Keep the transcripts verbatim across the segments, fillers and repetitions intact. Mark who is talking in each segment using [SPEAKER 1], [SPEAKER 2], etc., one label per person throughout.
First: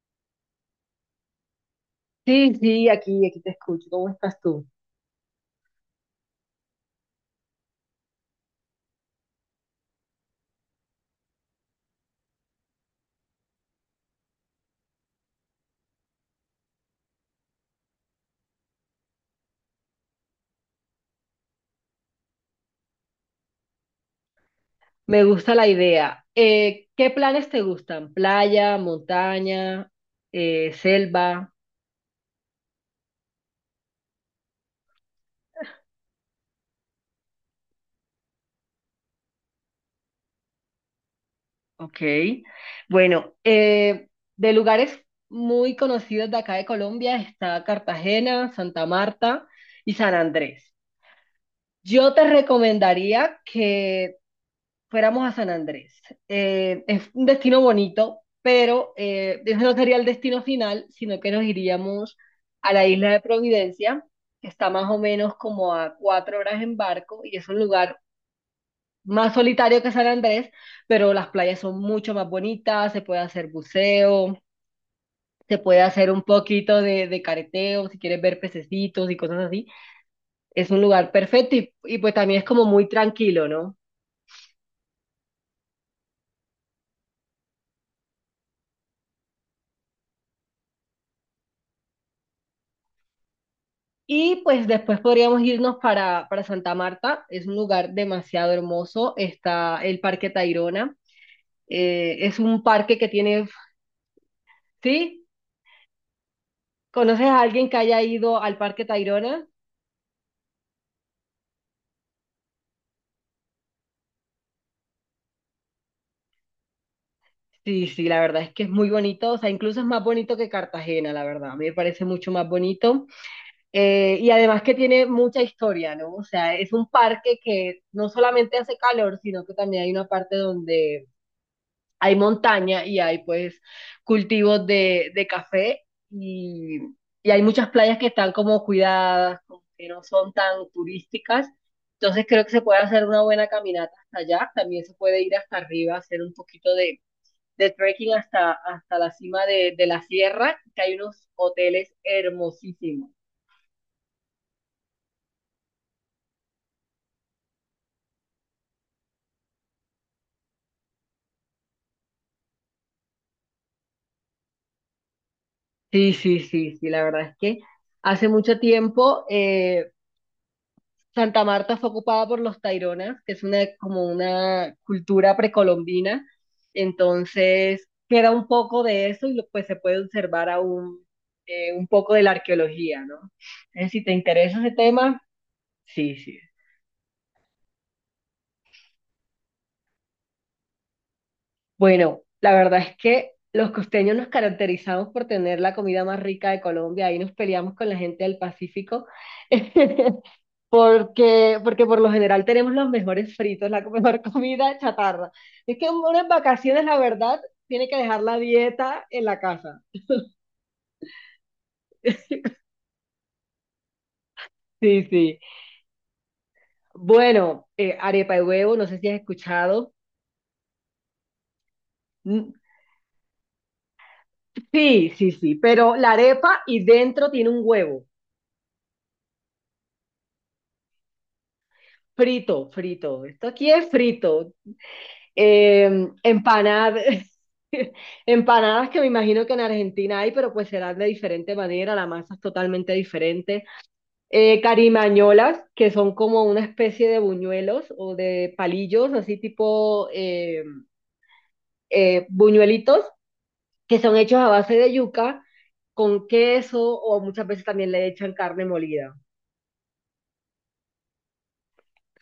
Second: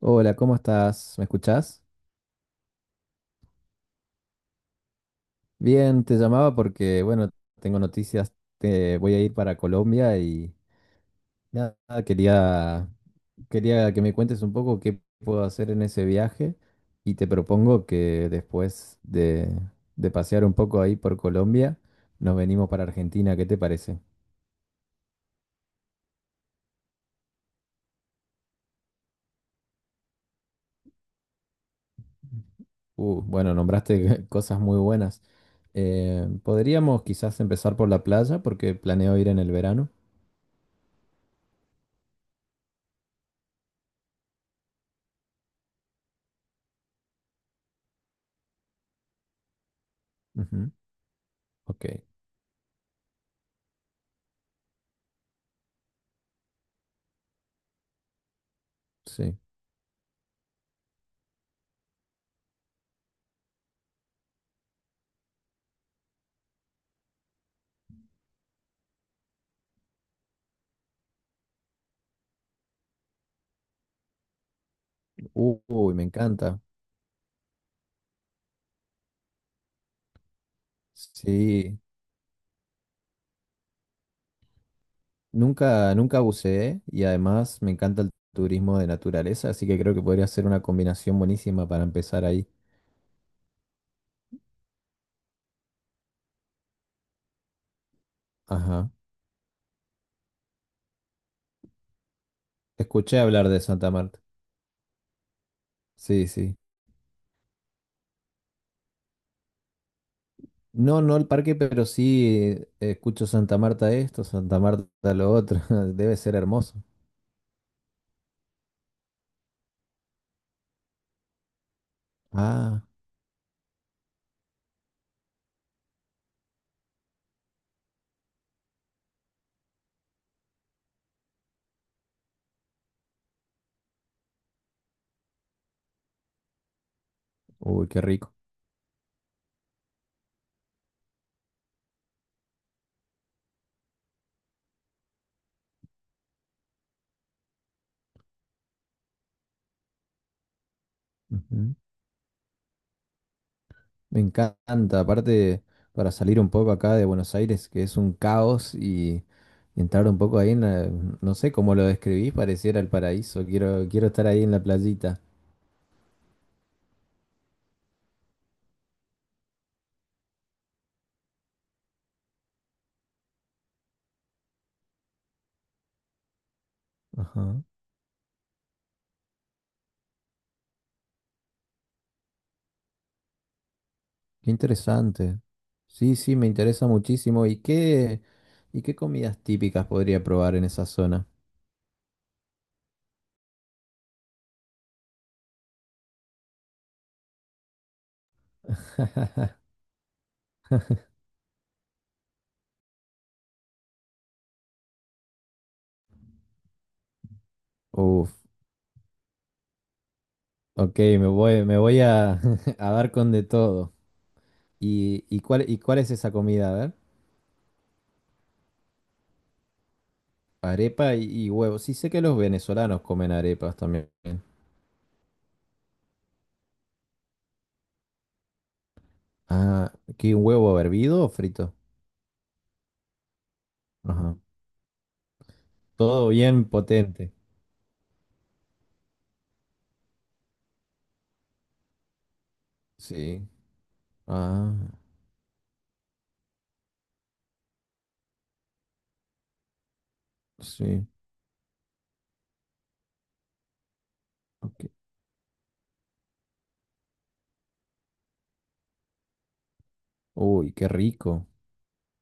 [SPEAKER 1] Hola, ¿cómo estás? ¿Me escuchás?
[SPEAKER 2] Sí, sí, aquí, aquí te escucho. ¿Cómo estás tú?
[SPEAKER 1] Bien, te llamaba porque, bueno, tengo noticias, te voy a ir para Colombia y nada, quería, quería que me cuentes un poco qué puedo hacer en ese viaje y te propongo que después de, de pasear un poco ahí por Colombia, nos venimos para Argentina, ¿qué te parece?
[SPEAKER 2] Me gusta la idea. Eh, ¿qué planes te gustan? ¿Playa, montaña, eh, selva?
[SPEAKER 1] Uh, bueno, nombraste cosas muy buenas. Eh, podríamos quizás empezar por la playa porque planeo ir en el verano.
[SPEAKER 2] Ok. Bueno, eh, de lugares muy conocidos de acá de Colombia está Cartagena, Santa Marta y San
[SPEAKER 1] Ujú.
[SPEAKER 2] Andrés.
[SPEAKER 1] Ok,
[SPEAKER 2] Yo te recomendaría que fuéramos a San Andrés. Eh, es un destino bonito, pero
[SPEAKER 1] sí.
[SPEAKER 2] eh, ese no sería el destino final, sino que nos iríamos a la isla de Providencia, que está más o menos como a cuatro horas en barco y es un lugar más solitario que San Andrés, pero las playas son mucho más bonitas, se puede hacer buceo, se puede
[SPEAKER 1] Uy, me
[SPEAKER 2] hacer un
[SPEAKER 1] encanta.
[SPEAKER 2] poquito de, de careteo, si quieres ver pececitos y cosas así. Es un lugar perfecto y,
[SPEAKER 1] Sí,
[SPEAKER 2] y pues también es como muy tranquilo, ¿no?
[SPEAKER 1] nunca, nunca buceé y además me encanta el turismo de naturaleza, así que creo que podría ser una combinación buenísima para empezar ahí.
[SPEAKER 2] Y pues después podríamos irnos para, para Santa Marta. Es un lugar demasiado
[SPEAKER 1] Ajá.
[SPEAKER 2] hermoso. Está el Parque Tayrona. Eh, es un parque que
[SPEAKER 1] Escuché
[SPEAKER 2] tiene,
[SPEAKER 1] hablar de Santa Marta.
[SPEAKER 2] ¿sí?
[SPEAKER 1] Sí, sí.
[SPEAKER 2] ¿Conoces a alguien que haya ido al Parque Tayrona?
[SPEAKER 1] No, no el parque, pero sí eh, escucho Santa Marta esto, Santa Marta lo otro. Debe ser hermoso.
[SPEAKER 2] Sí, sí, la verdad es que es muy bonito. O sea, incluso es más bonito que Cartagena, la verdad. A mí me parece mucho más
[SPEAKER 1] Ah,
[SPEAKER 2] bonito. Eh, y además que tiene mucha historia, ¿no? O sea, es un parque que no solamente hace calor, sino que también hay una parte donde hay montaña y hay pues cultivos de, de café y, y hay muchas
[SPEAKER 1] uy,
[SPEAKER 2] playas
[SPEAKER 1] qué
[SPEAKER 2] que están
[SPEAKER 1] rico.
[SPEAKER 2] como cuidadas, como que no son tan turísticas. Entonces creo que se puede hacer una buena caminata hasta allá. También se puede ir hasta arriba, hacer un poquito de, de trekking hasta, hasta la cima de, de la sierra, que hay unos hoteles hermosísimos.
[SPEAKER 1] Me encanta, aparte para salir un poco acá de Buenos Aires, que es un caos, y entrar un poco ahí en la- no sé cómo lo describís, pareciera el paraíso. Quiero, quiero estar ahí en la playita.
[SPEAKER 2] Sí, sí, sí, sí, la verdad es que hace mucho tiempo eh, Santa Marta fue ocupada por los Taironas, que es una, como una cultura precolombina.
[SPEAKER 1] Ajá.
[SPEAKER 2] Entonces, queda un poco de eso y lo- pues se puede observar aún eh, un poco de la arqueología, ¿no? Entonces, si te
[SPEAKER 1] Qué
[SPEAKER 2] interesa ese tema,
[SPEAKER 1] interesante. Sí,
[SPEAKER 2] sí,
[SPEAKER 1] sí,
[SPEAKER 2] sí.
[SPEAKER 1] me interesa muchísimo. ¿Y qué, y qué comidas típicas podría probar en esa zona?
[SPEAKER 2] Bueno, la verdad es que los costeños nos caracterizamos por tener la comida más rica de Colombia. Ahí nos peleamos con la gente del Pacífico. Porque, porque por lo general tenemos los mejores fritos, la mejor comida chatarra. Es que uno en vacaciones, la verdad, tiene que dejar
[SPEAKER 1] Uf,
[SPEAKER 2] la dieta en la casa.
[SPEAKER 1] ok, me voy, me voy a, a dar con de todo.
[SPEAKER 2] Sí,
[SPEAKER 1] ¿Y,
[SPEAKER 2] sí.
[SPEAKER 1] y cuál, y cuál es esa comida? A ver,
[SPEAKER 2] Bueno, eh, arepa de huevo, no sé si has escuchado.
[SPEAKER 1] arepa y, y huevos. Sí, sé que los
[SPEAKER 2] Mm,
[SPEAKER 1] venezolanos comen arepas también.
[SPEAKER 2] Sí, sí, sí, pero la arepa y dentro tiene un huevo.
[SPEAKER 1] Ah, ¿qué huevo hervido o frito?
[SPEAKER 2] Frito, frito. Esto aquí es
[SPEAKER 1] Ajá.
[SPEAKER 2] frito. Eh,
[SPEAKER 1] Todo bien
[SPEAKER 2] empanadas,
[SPEAKER 1] potente.
[SPEAKER 2] empanadas que me imagino que en Argentina hay, pero pues serán de diferente manera, la masa es totalmente
[SPEAKER 1] Sí.
[SPEAKER 2] diferente. Eh,
[SPEAKER 1] Ah,
[SPEAKER 2] carimañolas, que son como una especie de buñuelos o de palillos, así tipo eh,
[SPEAKER 1] sí.
[SPEAKER 2] eh, buñuelitos, que son hechos a base
[SPEAKER 1] Ok.
[SPEAKER 2] de yuca con queso o muchas veces también le echan carne molida.
[SPEAKER 1] Uy, qué rico.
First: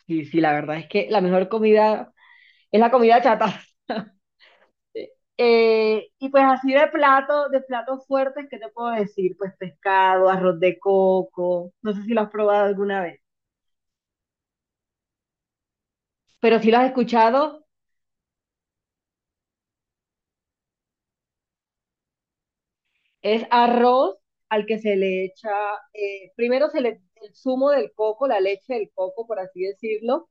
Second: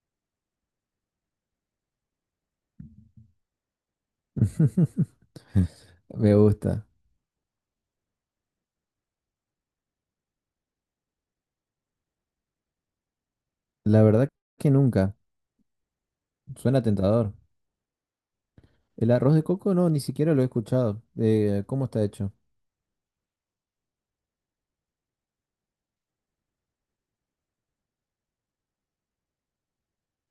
[SPEAKER 2] Sí, sí, la verdad es que la mejor comida es la comida chata. Eh, y
[SPEAKER 1] Me
[SPEAKER 2] pues así
[SPEAKER 1] gusta.
[SPEAKER 2] de plato, de platos fuertes, ¿qué te puedo decir? Pues pescado, arroz de coco, no sé si lo has probado alguna vez,
[SPEAKER 1] La verdad que nunca.
[SPEAKER 2] pero si lo
[SPEAKER 1] Suena
[SPEAKER 2] has
[SPEAKER 1] tentador.
[SPEAKER 2] escuchado,
[SPEAKER 1] El arroz de coco no, ni siquiera lo he escuchado. Eh, ¿cómo está hecho?
[SPEAKER 2] es arroz al que se le echa, eh, primero se le, el zumo del coco, la leche del coco, por así decirlo,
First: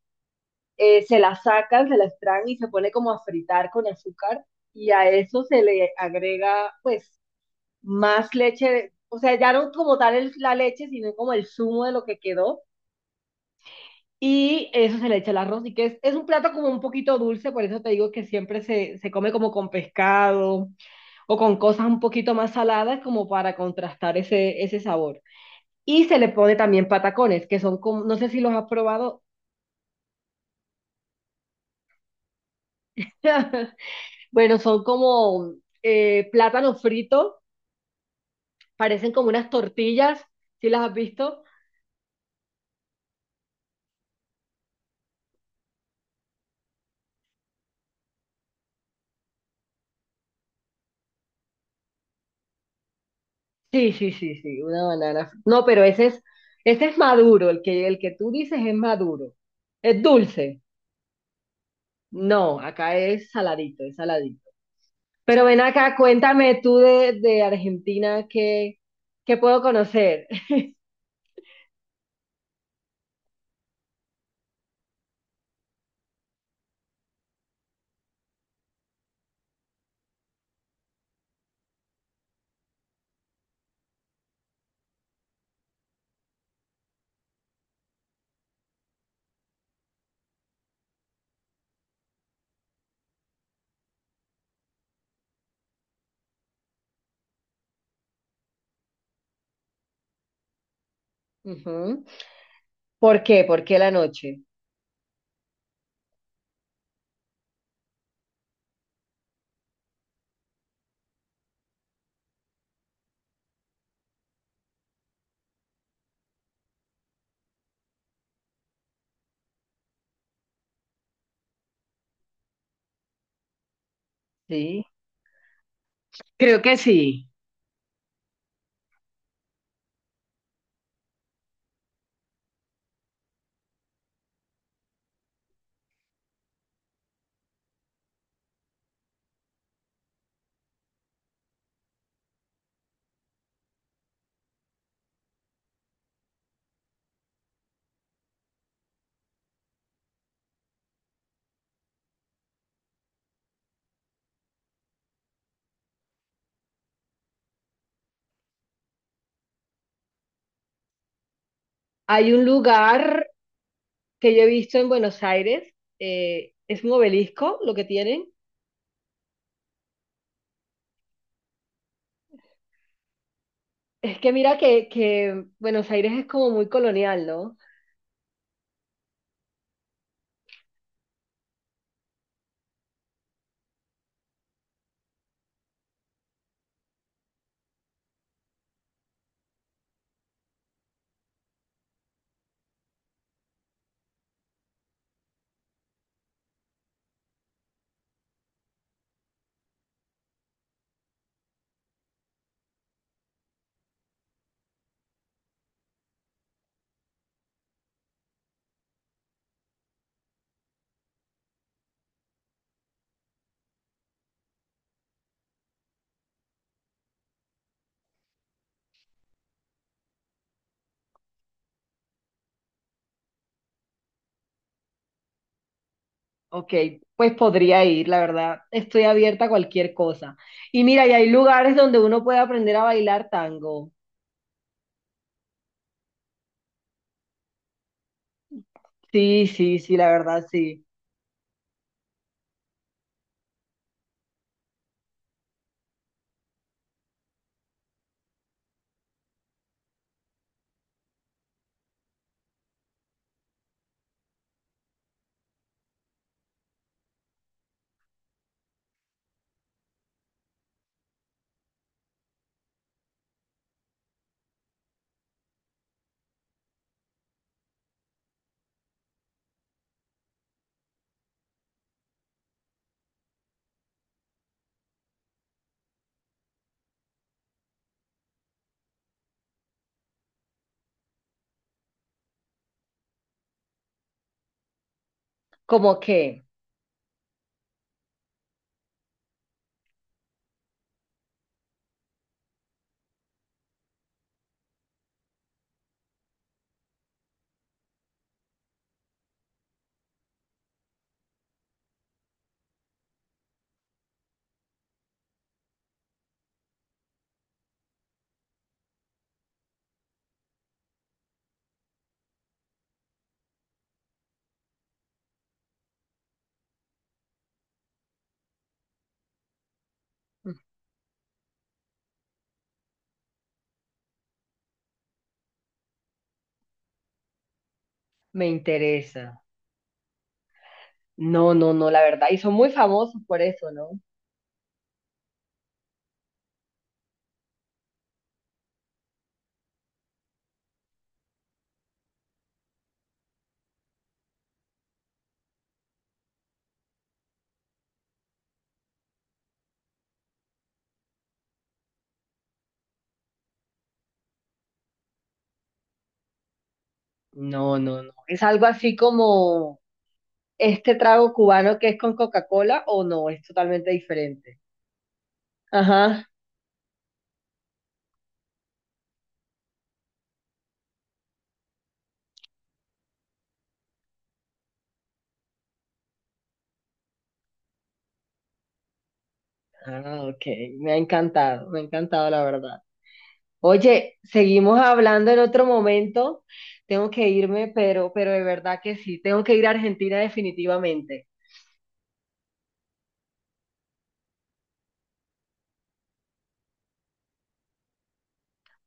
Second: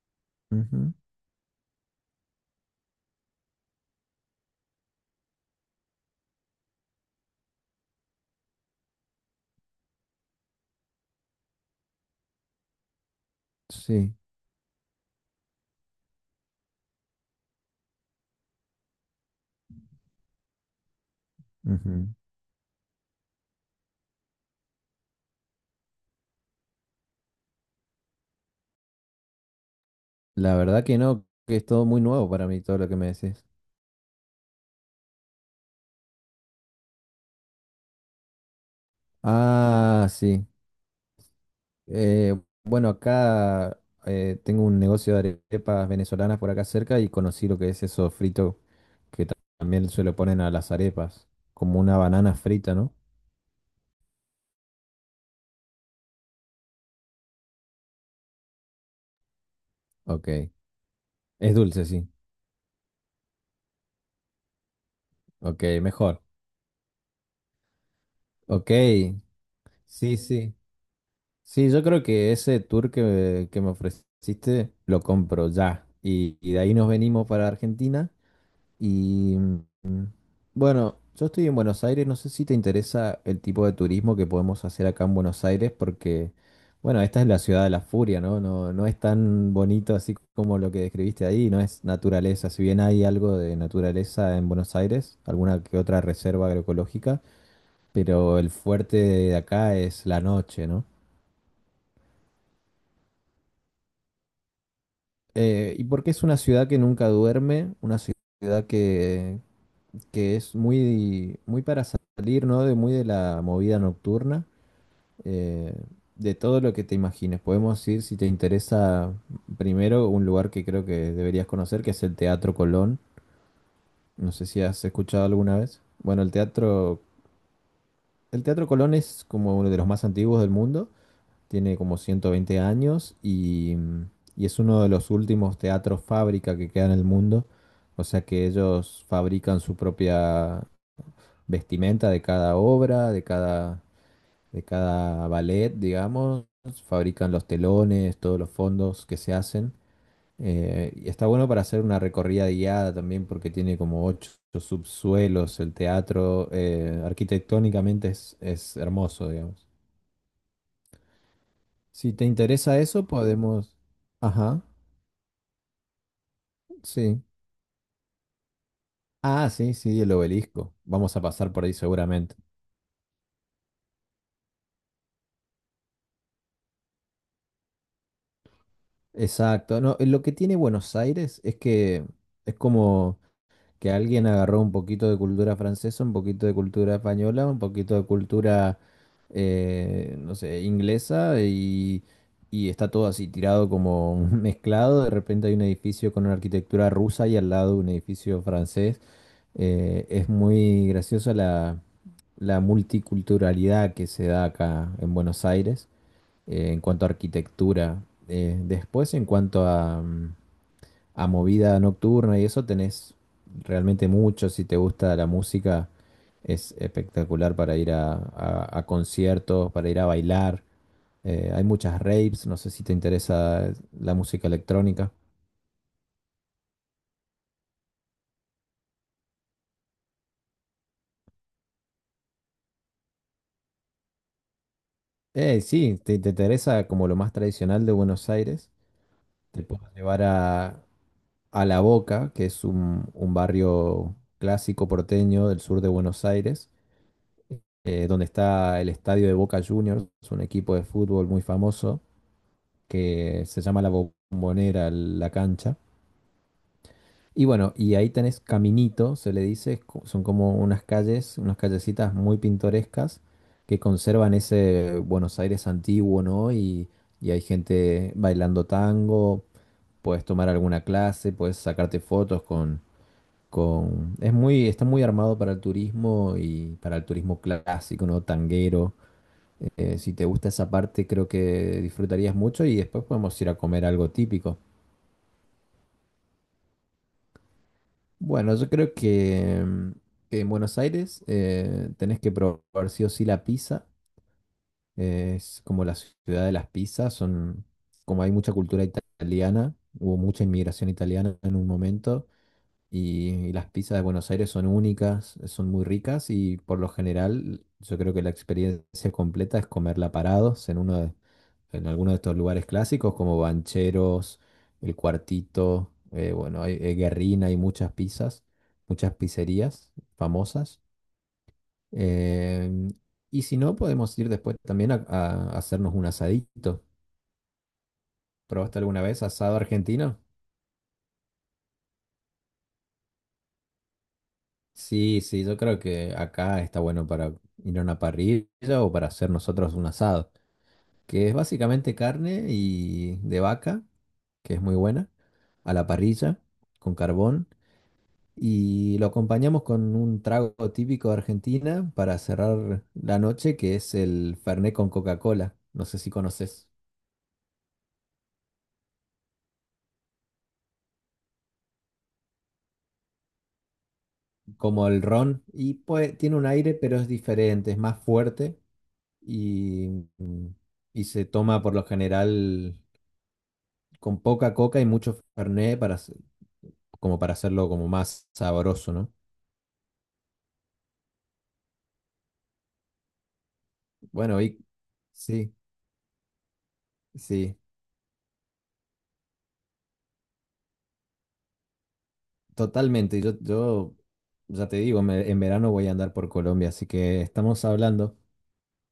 [SPEAKER 1] Ujú.
[SPEAKER 2] eh, se la sacan, se la extraen y se pone como a fritar con azúcar y a eso se le agrega pues más leche, o sea, ya no como tal el- la leche, sino como el zumo de lo que quedó
[SPEAKER 1] Sí.
[SPEAKER 2] y eso se le echa el arroz y que es, es un plato como un poquito dulce, por eso te digo que siempre se, se come como con pescado o con cosas un
[SPEAKER 1] Ujú.
[SPEAKER 2] poquito más saladas como para contrastar ese, ese sabor. Y se le pone también patacones, que son como, no sé si los has probado.
[SPEAKER 1] La verdad que no, que es todo muy nuevo para mí, todo lo que me decís.
[SPEAKER 2] Bueno, son como eh, plátano frito, parecen como unas
[SPEAKER 1] Ah,
[SPEAKER 2] tortillas,
[SPEAKER 1] sí.
[SPEAKER 2] ¿sí las has visto?
[SPEAKER 1] Eh, bueno, acá eh, tengo un negocio de arepas venezolanas por acá cerca y conocí lo que es eso frito que ta- también se lo ponen a las arepas, como una banana frita, ¿no?
[SPEAKER 2] Sí, sí, sí, sí, una banana. No, pero ese es, ese es maduro, el que, el que tú dices es maduro. ¿Es
[SPEAKER 1] Ok.
[SPEAKER 2] dulce?
[SPEAKER 1] Es dulce, sí.
[SPEAKER 2] No, acá es saladito, es saladito. Pero
[SPEAKER 1] Ok,
[SPEAKER 2] ven acá,
[SPEAKER 1] mejor.
[SPEAKER 2] cuéntame tú de, de Argentina,
[SPEAKER 1] Ok,
[SPEAKER 2] ¿qué, qué puedo
[SPEAKER 1] sí,
[SPEAKER 2] conocer?
[SPEAKER 1] sí. Sí, yo creo que ese tour que, que me ofreciste lo compro ya. Y, y de ahí nos venimos para Argentina. Bueno, yo estoy en Buenos Aires, no sé si te interesa el tipo de turismo que podemos hacer acá en Buenos Aires, porque, bueno, esta es la ciudad de la furia, ¿no? No, no es tan bonito así como lo que describiste ahí, no es naturaleza, si bien hay algo de naturaleza en Buenos Aires, alguna que otra reserva agroecológica, pero el fuerte de acá es la noche, ¿no?
[SPEAKER 2] Ujú. ¿Por qué? ¿Por qué la noche?
[SPEAKER 1] Eh, y porque es una ciudad que nunca duerme, una ciudad que, que es muy, muy para salir, ¿no? De muy de la movida nocturna. eh, de todo lo que te imagines. Podemos ir, si te interesa, primero un lugar que creo que deberías conocer, que es el Teatro Colón. No sé si has
[SPEAKER 2] Sí,
[SPEAKER 1] escuchado alguna vez. Bueno, el
[SPEAKER 2] creo que
[SPEAKER 1] Teatro,
[SPEAKER 2] sí.
[SPEAKER 1] el Teatro Colón es como uno de los más antiguos del mundo. Tiene como ciento veinte años y, y es uno de los últimos teatros fábrica que queda en el mundo. O sea que ellos fabrican su propia vestimenta de cada obra, de cada de cada ballet, digamos, fabrican los telones, todos los fondos que se hacen. Eh, y está bueno para hacer una recorrida guiada también porque tiene como ocho subsuelos el teatro. Eh, arquitectónicamente es, es hermoso, digamos. Si te
[SPEAKER 2] Hay un
[SPEAKER 1] interesa eso,
[SPEAKER 2] lugar
[SPEAKER 1] podemos...
[SPEAKER 2] que yo he
[SPEAKER 1] Ajá,
[SPEAKER 2] visto en Buenos Aires, eh, es un
[SPEAKER 1] sí.
[SPEAKER 2] obelisco lo que tienen.
[SPEAKER 1] Ah, sí, sí, el obelisco. Vamos a pasar por ahí seguramente.
[SPEAKER 2] Es que mira que, que Buenos Aires es como muy colonial, ¿no?
[SPEAKER 1] Exacto. No, lo que tiene Buenos Aires es que es como... que alguien agarró un poquito de cultura francesa, un poquito de cultura española, un poquito de cultura, eh, no sé, inglesa y, y está todo así tirado como mezclado. De repente hay un edificio con una arquitectura rusa y al lado un edificio francés. Eh, es muy graciosa la, la multiculturalidad que se da acá en Buenos Aires eh, en cuanto a arquitectura. Eh, después, en cuanto a, mm, a movida nocturna y eso tenés realmente mucho. Si te gusta la música, es espectacular para ir a, a- a conciertos, para ir a bailar. Eh, hay muchas raves, no sé si te interesa la música electrónica.
[SPEAKER 2] Ok, pues podría ir, la verdad. Estoy abierta a cualquier cosa. Y mira, y hay lugares donde uno puede aprender a bailar tango.
[SPEAKER 1] Eh, sí, te, te interesa como lo más tradicional de Buenos Aires.
[SPEAKER 2] Sí,
[SPEAKER 1] Te
[SPEAKER 2] sí,
[SPEAKER 1] puedo
[SPEAKER 2] sí, la
[SPEAKER 1] llevar
[SPEAKER 2] verdad,
[SPEAKER 1] a,
[SPEAKER 2] sí.
[SPEAKER 1] a La Boca, que es un, un barrio clásico porteño del sur de Buenos Aires, eh, donde está el estadio de Boca Juniors, un equipo de fútbol muy famoso. Que se llama la bombonera, la cancha. Y bueno, y ahí tenés Caminito, se le dice, es co- son como unas calles, unas callecitas muy pintorescas que conservan ese Buenos Aires antiguo, ¿no? Y, y hay gente bailando tango, puedes tomar alguna clase, puedes sacarte fotos con, con... Es muy, está muy armado para el turismo y para el turismo clásico, ¿no? Tanguero. Eh, si te gusta esa parte, creo que disfrutarías mucho y después podemos ir a comer algo típico.
[SPEAKER 2] ¿Cómo qué?
[SPEAKER 1] Bueno, yo creo que, mm, que en Buenos Aires eh, tenés que probar sí o sí la pizza. Eh, es como la ciudad de las pizzas. Son, como hay mucha cultura italiana, hubo mucha inmigración italiana en un momento. Y, y las pizzas de Buenos Aires son únicas, son muy ricas y por lo general yo creo que la experiencia completa es comerla parados en uno de, en alguno de estos lugares clásicos como Bancheros, El Cuartito, eh, bueno, hay, eh, Guerrina, hay muchas pizzas, muchas pizzerías famosas. Em, y si no, podemos ir después también a, a hacernos un asadito.
[SPEAKER 2] Me
[SPEAKER 1] ¿Probaste alguna vez
[SPEAKER 2] interesa.
[SPEAKER 1] asado argentino?
[SPEAKER 2] No, no, no, la verdad. Y son muy famosos por eso, ¿no?
[SPEAKER 1] Sí, sí, yo creo que acá está bueno para ir a una parrilla o para hacer nosotros un asado, que es básicamente carne y de vaca, que es muy buena, a la parrilla, con carbón, y lo acompañamos con un trago típico de Argentina para cerrar la noche, que es el Fernet con Coca-Cola. No sé si conoces,
[SPEAKER 2] No, no, no. Es algo así como este trago cubano que es con Coca-Cola o no, es totalmente diferente.
[SPEAKER 1] como el ron, y pues
[SPEAKER 2] Ajá.
[SPEAKER 1] tiene un aire, pero es diferente, es más fuerte y, y se toma por lo general. Con poca coca y mucho fernet para, hacer- como para hacerlo como más sabroso, ¿no?
[SPEAKER 2] Ah, ok. Me ha encantado, me ha encantado la verdad. Oye,
[SPEAKER 1] Bueno, y
[SPEAKER 2] seguimos hablando en
[SPEAKER 1] sí,
[SPEAKER 2] otro momento. Tengo que
[SPEAKER 1] sí,
[SPEAKER 2] irme, pero, pero de verdad que sí, tengo que ir a Argentina definitivamente.
[SPEAKER 1] totalmente. Yo, yo ya te digo, me- en verano voy a andar por Colombia, así que estamos hablando.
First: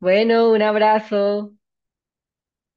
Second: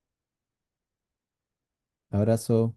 [SPEAKER 2] Bueno, un abrazo.
[SPEAKER 1] Abrazo.